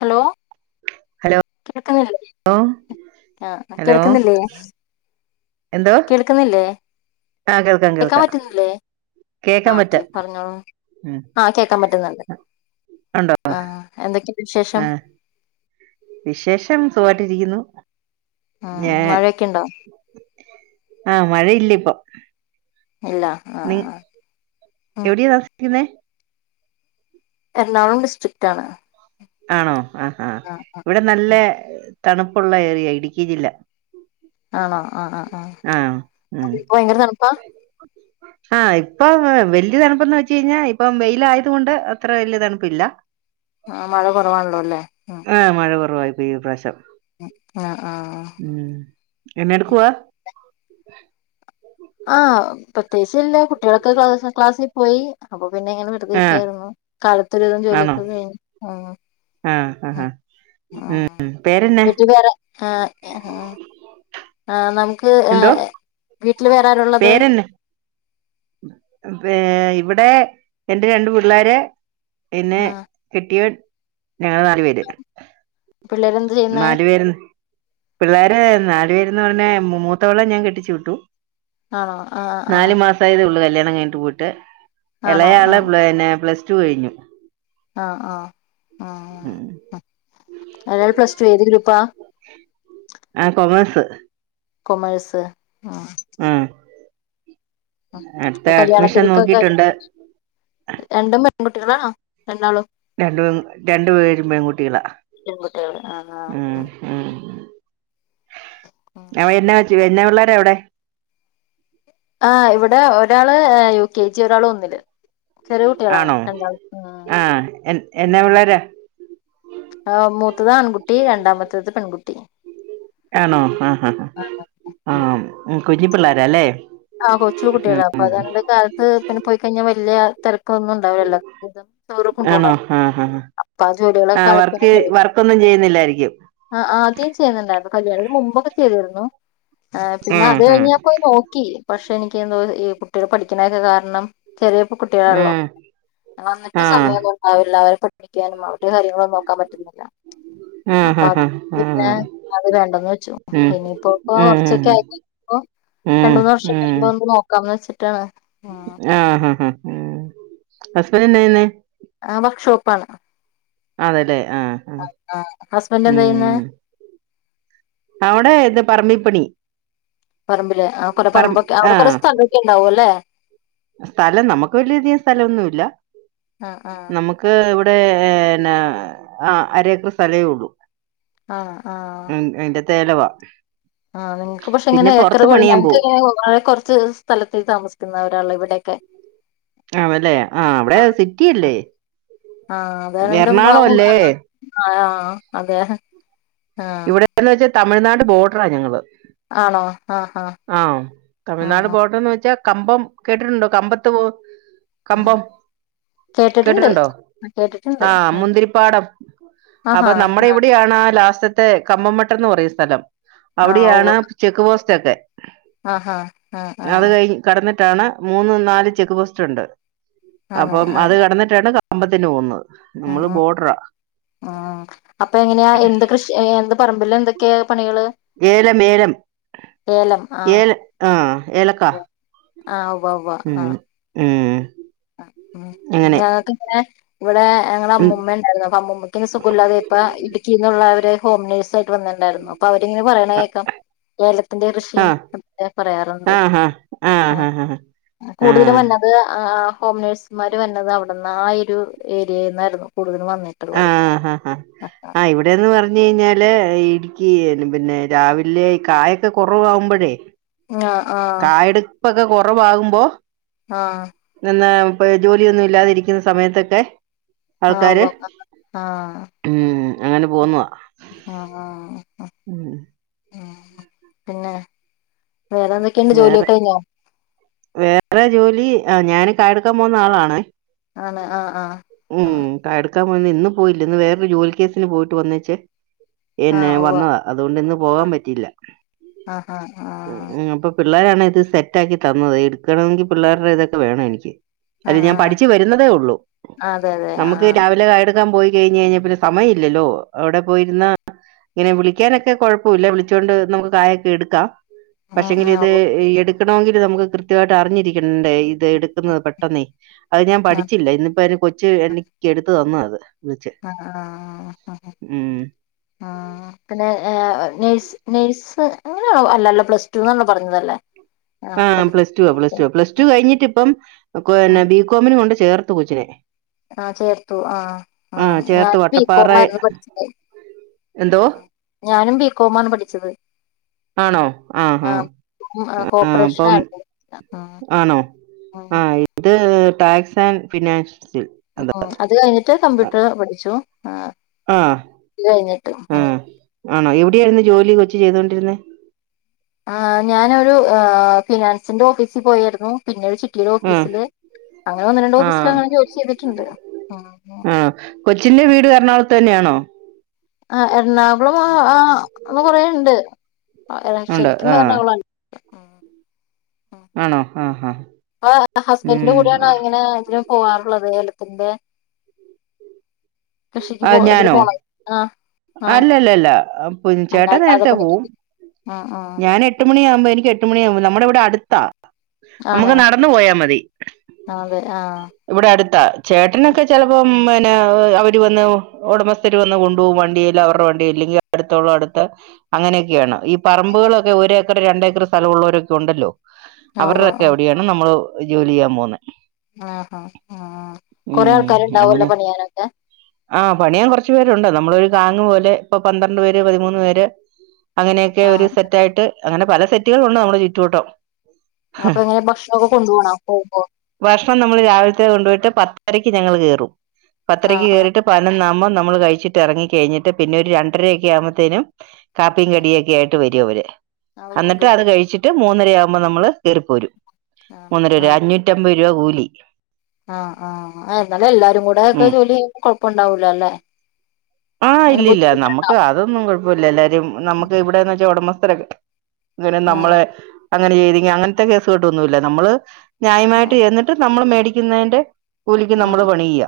Hello hello കേൾക്കുന്നില്ലേ ആഹ് hello കേൾക്കുന്നില്ലേ എന്തോ കേൾക്കുന്നില്ലേ ആ കേൾക്കാം കേൾക്കാൻ കേൾക്കാം പറ്റുന്നില്ലേ ആ കേൾക്കാൻ ഓക്കെ പറ്റാം പറഞ്ഞോളൂ ഉം. ആഹ് കേൾക്കാൻ പറ്റുന്നുണ്ട് ഉണ്ടോ ആഹ് എന്തൊക്കെണ്ട് വിശേഷം ആ വിശേഷം സുഖായിട്ടിരിക്കുന്നു ഉം മഴയൊക്കെ ഇണ്ടോ ആമഴ ഇല്യഇപ്പൊ ഇല്ല നി ആഹ് ആഹ് ഉം എവിടെയാാ തസിക്കുന്നേ എറണാകുളം ഡിസ്ട്രിക്റ്റ് ആണ് ആണോ ആഹാ ആഹ് ആഹ് ഇവിടെ നല്ല ഉം തണുപ്പുള്ള ഏറയ ഇടുക്കി ജില്ല ആണോ ആ ആ ആഹ ആ ഇപ്പ ഭയങ്കര തണപ്പാ ആഹ ഇപ്പൊ വല്ിയ തണുപ്പന്ന് വെച്ച കഴിഞ്ഞാൽ ഇപ്പ വെയില ആയത കൊൊണ്ട് അത്ര വല്ിയ തണുപ്പില്ലല്ല ആ മഴ കുറവാണല്ലോ അല്ലേ ഉ ഫയബ സബ ആഹ ആഹ എന്നെ എടുക്കവാ [unintelligible] ആഹ പത് വയസല്ല കുട്ടികളൊക്കെ ക്ലാസ്സിൽ പോയി അ പിന്നെ എങ്ങനെ വെറുതെ ആ ഇരിക്കായിരുന്നു കാലത്തൊരിതും ആണോ ജോലിയൊക്കെ കഴി ആ ആ ആ. ഉം പേരെന്നെ ട്ടേറെ ആ ആ നമക്ക് എന്തോ [unintelligible] ട്ടൽ വേരരുള്ളത് പേരെന്നെ ഇവിടെ എന്റെ രണ്ടു പിള്ളോര് എന്നെ ആഹ് കെട്ടിയൻ ഞങ്ങള്ൾ നല് പേര് പിള്ളേര് എന്ത് ചെയ്യുന്ന പിള്ളോര് നാലു പേരന്ന് പറഞ്ഞ മൂത്തോളം ഞാൻ കെട്ടിച്ചു വിട്ടു ആണോ ആഹ് ആഹ് നാല്ു മാസ ആയതേ ഉള്ളു കല്യാണം കി് പോയിട്ട് ആണോ ഇളയാല പ്ലസ് ച കഴിഞ്ഞു ആഹ ആഹ ഉം ആ അൽ പ്ലസ് ടു ഏത് ഗ്രൂപ്പാ ആഹ കൊമഴസ് കൊമേഴ്സ് ഉ ആഹ പ്പ കല്യാണത്തിക്കൊക്കെ രണ്ടും പെൺകുട്ടി രണ്ട പ രണ്ടു പേരും പെൺകുട്ടികളാ പെൺകുട്ടികള് ആഹ് ഉ ആഹ് ഉ ഉം അവ എ എന്നെ പിള്ളേരെ എവിടെ ആ് ഇവിടെ ഒരാള് യു കെ ജി ഒരാള് ഒന്നില് ചെറിയ കുട്ടികളാണ് ആണോ രണ്ടാമത്തെ ആ എൻ എന്നാ പിള്ളേരാ ഉ മൂത്തത് ആൺകുട്ടി രണ്ടാമത്തേത് പെൺകുട്ടി ത ആണോ ആഹ് ഹ ആഹ ഉ കുഞ്ഞി പിള്ളോര അല്ലേ ആഹ് കൊച്ചു ഉം കുട്ടികളാണ് അപ്പൊ ഉം അത കാലത്ത് പിന്നെ പോയി കഴിഞ്ഞാൽ വലിയ തിര ക്കാന്നും ഇണ്ടാവില്ല എല്ലാ ഇതും ചോറി ആണോ കൊണ്ടപോ ആഹ് ആഹ് അപ്പ ആ ആഹ് ജോലികളൊക്കൊലത്ത് വർക്ക് വർക്കൊന്നും ചെയ്യുന്നില്ലായിരിക്കും ആ ആദ്യം ചെയ്യുന്നുണ്ടായിരുന്നു കല്യാണത്തിന് മുമ്പൊക്കെ ചെയ്തിരുന്നു ആ പിന്നെ ഉം അത് ഉം കഴിഞ്ഞാ പോയി നോക്കി പക്ഷെ എനിക്ക് എന്തോ ഈ കുട്ടികള പഠിക്കണൊക്കെ കാരണം ചെറിയപ്പോ കുട്ടികളള്ളോ ഉം വന്നിട്ട് ആഹ് സമയമന്നും ഉണ്ടാവില്ല അവരെ ക്കാനും അവര്ടെ കാര്യങ്ങളുംനോക്കാൻ പറ്റുന്നില്ല അപ്പൊ ആഹ് ആഹ് അത് ആഹ് പിന്നെ ആഹ് അത് വേണ്ടന്ന് വെച്ചു ഉം ഇനിയിപ്പോ ഇപ്പ ഉം കുറച്ചൊക്കെ ആയി രണ്ട് ഉം മൂന്ന് വർഷക്ക ആവുമ്പൊ ഒന്ന് നോക്കാംന്ന് വെച്ച ട്ട ആഹ ആഹ ആഹ ഉ ഹസ്ബന്റ് എന്നാ ചെയ്യുന്നേ ആ വർക്ക്ഷോപ്പ ആണ് അതെല്ലെ ഹസ്ബൻറ് എന്ത ചെയ്യന്ന് അവടെ ഇത് പറമ്പിപ്പണി പറമ്പില് ആ കൊറെ പറ പറമ്പൊക്കെ അവിടെ കൊറ ആഹ് സ്ഥല ഒക്കെ ഉണ്ടാവും അല്ലെ സ്ഥലം നമുക്ക് വലിയ തികം സ്ഥലം ഒന്നു ഇല്ല ആ ആ നമുക്ക് നടെന്ന ആ അര ഏക്കെർ സ്ഥലേ ഉള്ളു ആഹ ആഹ സ്ഥലവ ആഹ നിങ്ങക്ക് പക്ഷെ ഇങ്ങനെ ഏക്കർ പോവും ഞക്ക് കുറച്ച് സ്ഥലത്ത താമസിക്കുന്ന ഒരാള ഇവിടെ കെ ആല്ലേ ആഹ അവിടെ സിറ്റില്ലേ ആ അതായോണ്ട് ആ എറണാകുളം മൂന്ന് അല്ലേ ആ ആ അതെ ആ ഇവിടെന്ന് വെച്ചാ തമിഴ്നാട് ബോർഡറാ ഞങ്ങള് ആണോ ആ ആ ആഹ് ആ തമിഴ്നാട് ആ ബോർഡർന്ന് വെച്ചാ കമ്പം കേട്ടിട്ടുണ്ടോ കമ്പത്ത് പോ ആ കമ്പം കേട്ടിട്ടുണ്ട് കേട്ടിട്ടുണ്ടോ കേട്ടിട്ടുണ്ട് ആഹ് ആ മുന്തിരിപ്പാടം ആഹാ അപ്പൊ നമ്മുടെ ഇവിടെയാണ് ആഹ് ലാസ്റ്റത്തെ കമ്പം മട്ട- ന്ന് പറയുവിസ്ഥലം അവിടെയാണ് ചെക്ക് പോസ്- റ്റൊക്കെ ആഹ് ആഹ് ആഹ് ആഹ് റ്റാണ് മൂന്ന് നാല് ചെക്ക് പോസ്റ്റൊണ്ട് ആണ് അപ്പം ആ അത് കടന്നിട്ടാണ് ക കമ്പത്തിന് പോന്നത് ഉം ഉം ഉം അപ്പ എങ്ങനെയാ എന്ത് കൃഷിയാ എന്ത് പറമ്പില് തെക്കെയാ ഏലം ഏലം ഏലം ഏല് ആഹ് ഏലക്ക ആവു ഉവ്വ ഉവ്വ ഉം ആഹ് ഉം അങ്ങനെ ഞങ്ങക്കിങ്ങനെ ഇവടെ ഞങ്ങളെ ഉം അമ്മൂമ്മ ഇണ്ടാരുന്നു അപ്പ അമ്മൂമ്മക്ക് സുഖില്ലാതായപ്പ ഇടുക്കി ള്ളവര് ഹോം നേഴ്സായിട്ട് വന്നിട്ട്ണ്ടാരുന്നു അപ്പൊ അവരിങ്ങനെ പറയണ അ- കേക്കാം. കേരളത്തിന്റെ ആ കൃഷിയും പറയാറുണ്ട് ആഹാ ആഹ് ആഹാ കൂടുതലും വര്ണത് ആഹ് ഹോം നേഴ്സ്മാര് വര്നത് അവിട്ന്നാ. ആ എരു ഏരിയേന്നായ്രുന്നു. കു ആഹ് ഹാ ഹാ ആഹ് ഇവിടേന്ന് പറഞ്ഞു കയിഞ്ഞാ ല് ഇട്ക്കി പിന്നെ രാവിലെ കായൊക്കെ കൊറവാവ്മ്പഴേ ആഹ് ആഹ് പ്പൊക്കെ കൊറവാകുമ്പോ നെന്നേ ഇപ്പഴ് ജോലിയൊന്നും ഇല്ലാതിരിക്കുന്ന സമയത്തൊക്കെ ആഹ് ആൾക്കാര് ഉവ്വ ഊം അങ്ങനെ പോവുന്നതാ. ആഹാ ആഹ് പിന്നെ വേറെ എന്തെക്കെണ്ട്. വേറെ ജോലിയൊക്കഴിഞ്ഞൊ? വേറെ ജോലി ഞാന് കയെടുക്കാൻ പോകുന്ന ആളാണ് ആണ് ആഹ് ആ ഹ് ഉം കായെടുക് ക്കാൻ വന്ന് ഇന്ന് പോയില്ല ഇന്ന് വേറൊരു ജോലി കേസിന് പോയിട്ട് വന്നേച്ചേ എന്നെ ആഹ് ഉവ്വ വന്നതാ അതുകൊണ്ട്ന്ന് പോകാൻ പറ്റില്ല ആഹ് ഹ് ആഹ് പിള്ളോരാണ് ഇത് സെറ്റാക്കി തന്നത് എടുക്കണമെങ്കിൽ പിള്ളേരുടെ ഇതൊക്കെ വേണം എനിക്ക് അല്ല ആഹ് ഞാൻ പഠിച്ചു വരുന്നതേ ഉള്ളൂ അതെ അതെ ആഹ് എടുക്കാൻ പോയി കഴിഞ്ഞയിഞ്ഞാ പിന്നെ സമയില്ലല്ലോ അവിടെ പോയിരുന്ന ഇങ്ങനെ വിളിക്കാനൊക്കെ കുഴപ്പില്ല വിളിച്ചൊണ്ട് നമുക്ക് കായൊക്കെ എടുക്കാം ആഹ് പക്ഷെങ്കിലും ആഹ് ഇത് ഉവ്വ് എടു ക്കണമെങ്കില് നമുക്ക് കൃത്യമായിട്ട് അറിഞ്ഞിരിക്കണ്ടേ ഇ എടുക്കുന്നത് പെട്ടെന്നേ അത് ഞാൻ ആഹ് പഠിച്ചില്ല ഇന്ന് കൊച്ച് എനിക്ക് എടുത്ത് ത്ത് തന്നതാ അത് ആ ആ ഉം. ആ പിന്നെ നേഴ് നേഴ്സ് അങ്ങനെയാണോ അല്ലല്ലോ പ്ലസ്ടൂന്നാണല്ലോ പറഞ്ഞതല്ലേ ആഹ് പ്ലസ്ടുവാ പ്ലസ്ടുവാ പ്ലസ്ടു കഴിഞ്ഞിട്ടപ്പം ബികോമിന് കൊണ്ട് ച ചേർത്ത് കൊച്ചിനെ ആ ചേർത്തു ആഹ് ആ ചേർത്ത് ഞാനും വട്ടപ്പാറ ബികോമാരുന്നു പഠിച്ചത് എന്തോ? ഞാനും ഉം ബികോമാണ് പഠിച്ചത്. ആണോ ആഹ് ഹാ ഉം ആഹ് ആ അപ്പം കോപ്പറേഷനായിരുന്നു ഉം ആണോ ഉം ആഹ് ഇത് ഏ ടാക്സ് ആൻഡ് ഫിനാൻഷ് ഉം അത് കഴിഞ്ഞിട്ട് കമ്പ്യൂട്ടർ പഠിച്ചു ആഹ് ആഹ് അത് കഴിഞ്ഞിട്ട് മ് ആണോ എവിടെയായിരുന്നു ജോലി കൊച്ച് ചെയ്തൊണ്ടിരുന്നെ ആ ഞാനൊരു ആ ഫിനാൻസിന്റെ ഓഫീസിൽ പോയേരുന്നു പിന്നീട് ചിട്ടിയുടെ ആ. ഓഫീസില് അങ്ങനെ ഒന്ന് രണ്ട് ആ. ഓഫീസിലങ്ങനെ ജോലി ചെയ്തിട്ട്ണ്ട് ഉം ത്തന്നെയാണോ? ആ എറണാകുളം ആ ആ അവ കൊറേണ്ട് ആ എള ഉണ്ട്. ശരിക്കും ആ. എളങ്കാകുളാണ് ആണോ ആഹ് ഹാ ഇപ്പൊ ഹസ്ബെന്റിന്റെ കൂടയാണോ ഇങ്ങനെ ആഗ്രഹം പോവാറുള്ളത് ഏലത്തിന്റെ കൃഷിക്ക് ആ, പോ ഇതിന് ഞാനോ? പോണത്. ആഹ് ആഹ് അല്ലല്ലല്ല ഏഹ് പുൻ അല്ല ചേട്ടൻ അല്ലാതെ നേരത്തെപോവും. പണിക്ക് ആഹ് ആഹ് ഞാൻ എട്ട് മ മണിയാകുമ്പൊ എനിക്ക് എട്ട് മണിയാവുമ്പം നമ്മുടെവിടെ അട്ത്താ. നമുക്ക് ആണ് നടന്നുപോയാമതി അതെ ആഹ് ഇവിടെ അടുത്ത് ചേട്ടനൊക്കെ ചെലപ്പോം പിന്നെ അവര് വന്ന് ഒടമസ്ഥര് വന്ന് കൊണ്ടുപോകും വണ്ട് [unintelligible] അവരുടെവണ്ടി ഇല്ലെങ്കി അടുത്തുള്ള അടുത്ത് അങ്ങനെയൊക്കെയാണ് ഈപറമ്പുകളൊക്കെ ഒരേ രണ്ടേക്കർ സ്ഥലവുള്ളൊരു ഇതുണ്ടല്ലോ ആഹ് ഉവ്വ് ആഹ് അവരുടെക്കെയവിടെയാണ് നമ്മള് ജോലിചെയ്യാൻ പോകുന്നെ ആഹ് ആഹാ ആഹ് കൊറേ ആൾക്കാര്ണ്ടാവൊല്ലോ പണിയാനൊക്കെ ആഹ് പണിയാൻ കൊറച്ച്പേരുണ്ട് നമ്മളൊരു താങ്ങ്പോലെ ഇപ്പൊ പന്ത്രണ്ട്പേര് പതിമൂന്ന്പേര് അങ്ങനെക്കെ ഒരു ആഹ് സെറ്റായിട്ട് അങ്ങനെ പല സെറ്റുകളുണ്ട് നമ്മുടെചുറ്റുവട്ടം അപ്പെങ്ങനെയാ ഭക്ഷണോക്കെ കൊണ്ടു പോവാണാ പോകുമ്പോ ഇപ്പം നമ്മള് രാവില്ത്തെ കൊണ്ടോയിട്ട് പത്തരയ്ക്ക് ഞങ്ങൾ കേറും പത്തരക്ക് ആഹ് കേറീട്ട് പതിനൊന്നാ ആവുമ്പം നമ്മള് കഴിച്ചിട്ടെറങ്ങി കെഴിഞ്ഞിട്ട് പിന്നെ ഒരു രണ്ടരയൊക്കെയാവുമ്പത്തേനും കാപ്പിയും ആഹ് കടിയൊക്കെയായിട്ട് വര്അവര് - അവര് അന്നിട്ട് കൊണ്ടുവരും അത്കഴിച്ചിട്ട്- മൂന്നരയാവുമ്പൊ നമ്മള് കേറിപ്പോരും- ആണോ മൂന്നരവരെ ആഹ് അഞ്ഞൂറ്റമ്പത് രുവകൂലി- ആഹ് ആഹ് എന്നാലും എല്ലാരുംകൂടെക്കെ ഉം ജോലിചെയ്യുമ്പം കൊഴ പ്പൊണ്ടാവൂലല്ലേ? ആഹ് ഇല്ലില്ല നമ്മുക്ക് അതൊന്നും കുഴപ്പമില്ല എല്ലാരും നമ്മുക്ക് ഇവിടെന്ന് വച്ചാ ഉടമസ്ഥ [unintelligible] ഇത് വരെ ആഹ് നമ്മളെ- അങ്ങനെചെയ്തെങ്കി അങ്ങനത്തെ കേസുകെട്ടൊന്നുല്ല നമ്മള്- ആഹ് ന്യായമായിട്ട്ചെന്നിട്ട് നമ്മള് മേടിക്ക് ക്ക് ന്നേന്റെ- കൂലിക്ക് നമ്മള് ആഹ് പണിയ്യ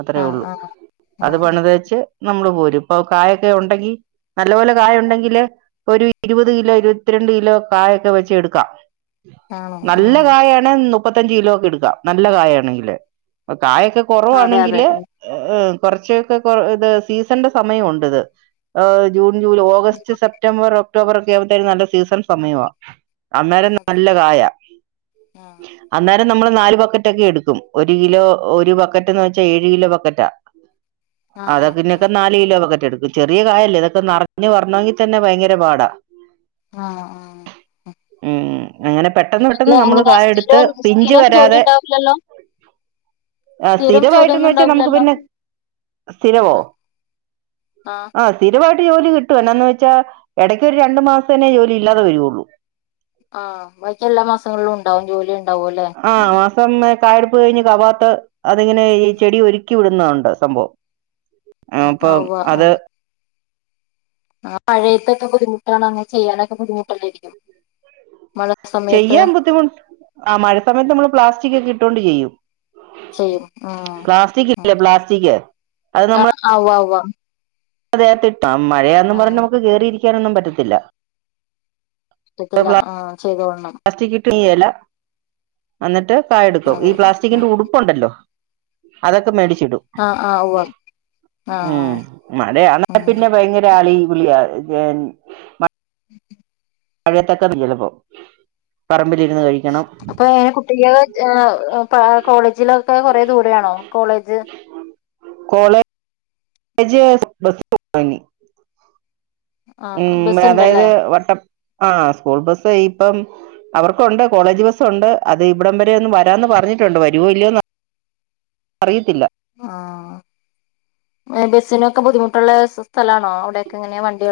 അത്രയേ ആഹ് ഉള്ളൂ ആഹ് അത് ആഹ് പണ്തേച്ച്- നമ്മള് പോരും ഇപ്പൊ കായൊക്കെ ഉണ്ടെങ്കി നല്ലപോലെ കായ ഉണ്ടെങ്കില് ഒരു ഇരുപത് കിലോ ഇരുപത്തിരണ്ട് കിലോ കായൊക്കെ വെച്ച് എടുക്കാം- ആണോ നല്ല ആഹ് കായാണ് നു മുപ്പത്തഞ്ച് കിലോ ഒക്കെ എടുക്കാം നല്ല കായ ആണെങ്കില് കായൊക്കെ അതെ അതെ കൊറവാണെങ്കില് ഏഹ് കൊറച്ചൊക്കെ കൊറ ഇത് സീസന്റെ സമയം ഒണ്ട്ത് ഏഹ് ജൂ ഓഗസ്റ്റ് സെപ്റ്റംബർ ഒക്കെ ഒക്ടോബർ ഒക്കെ ആവ്പോത്തേും നല്ല സീസൺ സമയമാണ് അന്നേര അതെ നല്ല കായ ആഹ് അന്ന അ നമ്മള് നാല് ബക്കറ്റ ഒക്കെ എടുക്കും ഒരു കിലോ ഒരു ബക്കറ്റ്ന്ന് വെച്ചാ ഏഴ് കിലോ ബക്കറ്റാ ആഹ ആഹ് ആഹ ോ എടുക്കും ചെറിയ കായല്ലേ ഇതൊെ നിറഞ്ഞഞ് പറഞ്ഞണമെങ്കിൽ തന്നെ ഭയങ്കര പാടാ ആഹ ആഹ ഉ അങ്ങനെ പെട്ടെന്ന് പെട്ടെന്ന് നമ്മള് അങ്ങനെ കായ എടുത്ത് സ്ഥിരം പിഞ്ച സ്ഥിരം ജോലി വരാതെ ഉണ്ടാവില്ലല്ലോ ആ സ്ഥിരം സ്ഥിരായിട്ടന്ന് ജോലിയൊന്നും വെച്ചാ നമുക്ക് ഉണ്ടാവില്ലല്ലോ പിന്നെ സ്ഥിരവോ ആഹ് ആഹ സിര ഒരുപട്ട് ജോലിട്ടും എന്നാന്ന് വെച്ചാൽ ഇടയ്ക്ക് ഒരു രണ്ട മാസേ ജോലി ഇല്ലതെ വരുയുള്ളൂ ആഹ ബാക്കക്ക് എല്ലാ മാസങ്ങളിലും ഉണ്ടാവും ജോലി ഉണ്ടാവും അല്ലെ ഉ കായടുപ്പ് കഴിഞ്ഞ് കപാത്ത് അതിങ്ങനെ ഈ ചെടി ഒരുക്കി വിടുന്നണ്ട് സംഭവം ആ അപ്പൊ ആഹ് അത് ആ പഴയത്തൊക്കെ ബുദ്ധിമുട്ടാണ് അനെ ചെയ്യാനൊക്കെ ബുദ്ധിമുട്ടല്ലായിരിക്കും സമയത്ത് ചെയ്യാൻ ബുദ്ധിമുട്ട ആ മഴ സമയത്ത് നമ്മള് പ്ലാസ്റ്റിക് ഒക്കെ ഇട്ടോണ്ടിരിക്ക ചെയ്യും ചെയ്യും ഉ പ്ലാസ്റ്റിക് ഇല്ലേ പ്ലാസ്റ്റിക് ആ ആ അതെെ് ആ മഴയാന്ന് പറഞ്ഞ ആഹ് നുക്ക് കേയറിയിരിക്കും ാനൊന്നും പറ്റത്തില്ല ഇഷ്ടത്തില്ല ആ ചെയ്ത കൊടണം പ്ലാസ്റ്റക്ിട്ടുംല എന്നിട്ട് ായ എടുക്കോ ഈ അതെ അതെ പ്ലാസ്റ്റിക്കിന്റെ ഉടുപ്പുണ്ടല്ലോ അതൊക്കെ മേടിിക്ക ആഹ് ആഹ് ഉവ്വ ആഹ് ആഹ് മഴയാണ ഉം പിന്നെ ഭയങ്കര അളി ഗളി എൻ [unintelligible] പറ അപ്പൊ ആഹ് കുട്ടിക്ക്‌ ആഹ് കോളേജിലൊക്കെ കൊറെ ദൂരെ ആണോ കോളേജ് കോളേജ് കോളജ് ബസ്‌ വാങ്ങി ആഹ് ഉം ബസ് ഇണ്ടല്ലേ അതായത് വട്ട ആഹ് സ്കൂൾ ബസ്സ് ഇപ്പം അവർക്കുണ്ട് കോളേജ് ബസ്സുണ്ട് അത് ഇവിടം വരെ ഒന്ന് വരാന്ന് പറഞ്ഞിട്ടുണ്ട് വരുവോ ഇല്ലയോന്ന് അറിയത്തില്ല ആഹ് ബസിനൊക്കെ ബുദ്ധിമുട്ടുള്ള സ്ഥലാണോ അവിടോക്കെ ഇങ്ങനെയ വണ്ടി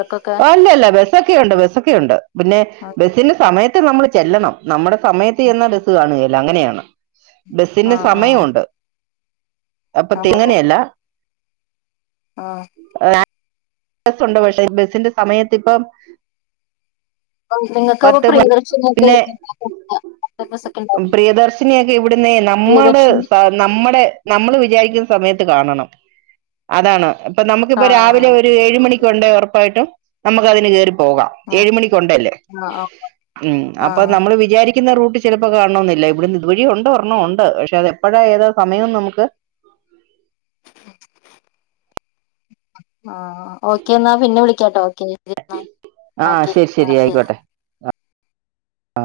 ഓഹ് ഇല്ലില്ല ബസ് സൊക്കെ ഉണ്ട് ബസ്സൊക്കെ ഉണ്ട് പിന്നെ ആഹ് ബെസിന്റെ സമയ ത്ത് നമ്മൾ ചെല്ലണം നമ്മുടെ സമയത്ത് ചെന്ന ബസ് കാണെലാ അങ്ങനെയാണ് ബസിന്റെ ആഹ് സമയവുണ്ട് അപ്പൊ തെങ്ങനെയല്ല ആ ബസുണ്ട് പക്ഷെ ഈ ബസിന്റെ സമയത്ത് ഇപ്പം നിങ്ങൾക്ക് അപ്പൊ പത്ത് പ്രിയദർശിനിയൊക്കെ പിന്നെ ഒക്കെ ഉണ്ടാവും പ്രിയദർശിനിയൊക്കെ ഇവിടുന്നെ നമ്മള് പ്രിയദർശിനി നമ്മടെ നമ്മൾ വിചാരിക്കുന്ന സമയത്ത് കാണണം അതാണ് ഇപ്പൊ നമുക്കിപ്പോ രാവിലെ ആഹ് ഒരു ഏഴ് മണി ക്ക് ഉണ്ടേ ഉറപ്പായിട്ടും നമുക്കതിന് കേറി പോകാം ആഹ് ഏഴ് മണിക്ക്‌ ഉണ്ടേല് ആഹ് ഉം അപ്പൊ ആഹ് നമ്മൾ വിചാരി ക്കുന്ന റൂട്ട് ചിലപ്പോ കാണണൊന്നില്ല ഇവിടെ ഇതുവഴി ഉണ്ട് ഒരെണ്ണം ഉണ്ട് പക്ഷെ അത് എപ്പോഴാ ഏതാ സമയംന്ന് നമുക്ക് ആ ഓക്കെ എന്നാ പിന്നെ വിളിക്കാട്ടോ [unintelligible] ഓക്കെ ശരി ആ ആയിക്കോട്ടെ ശരി ആ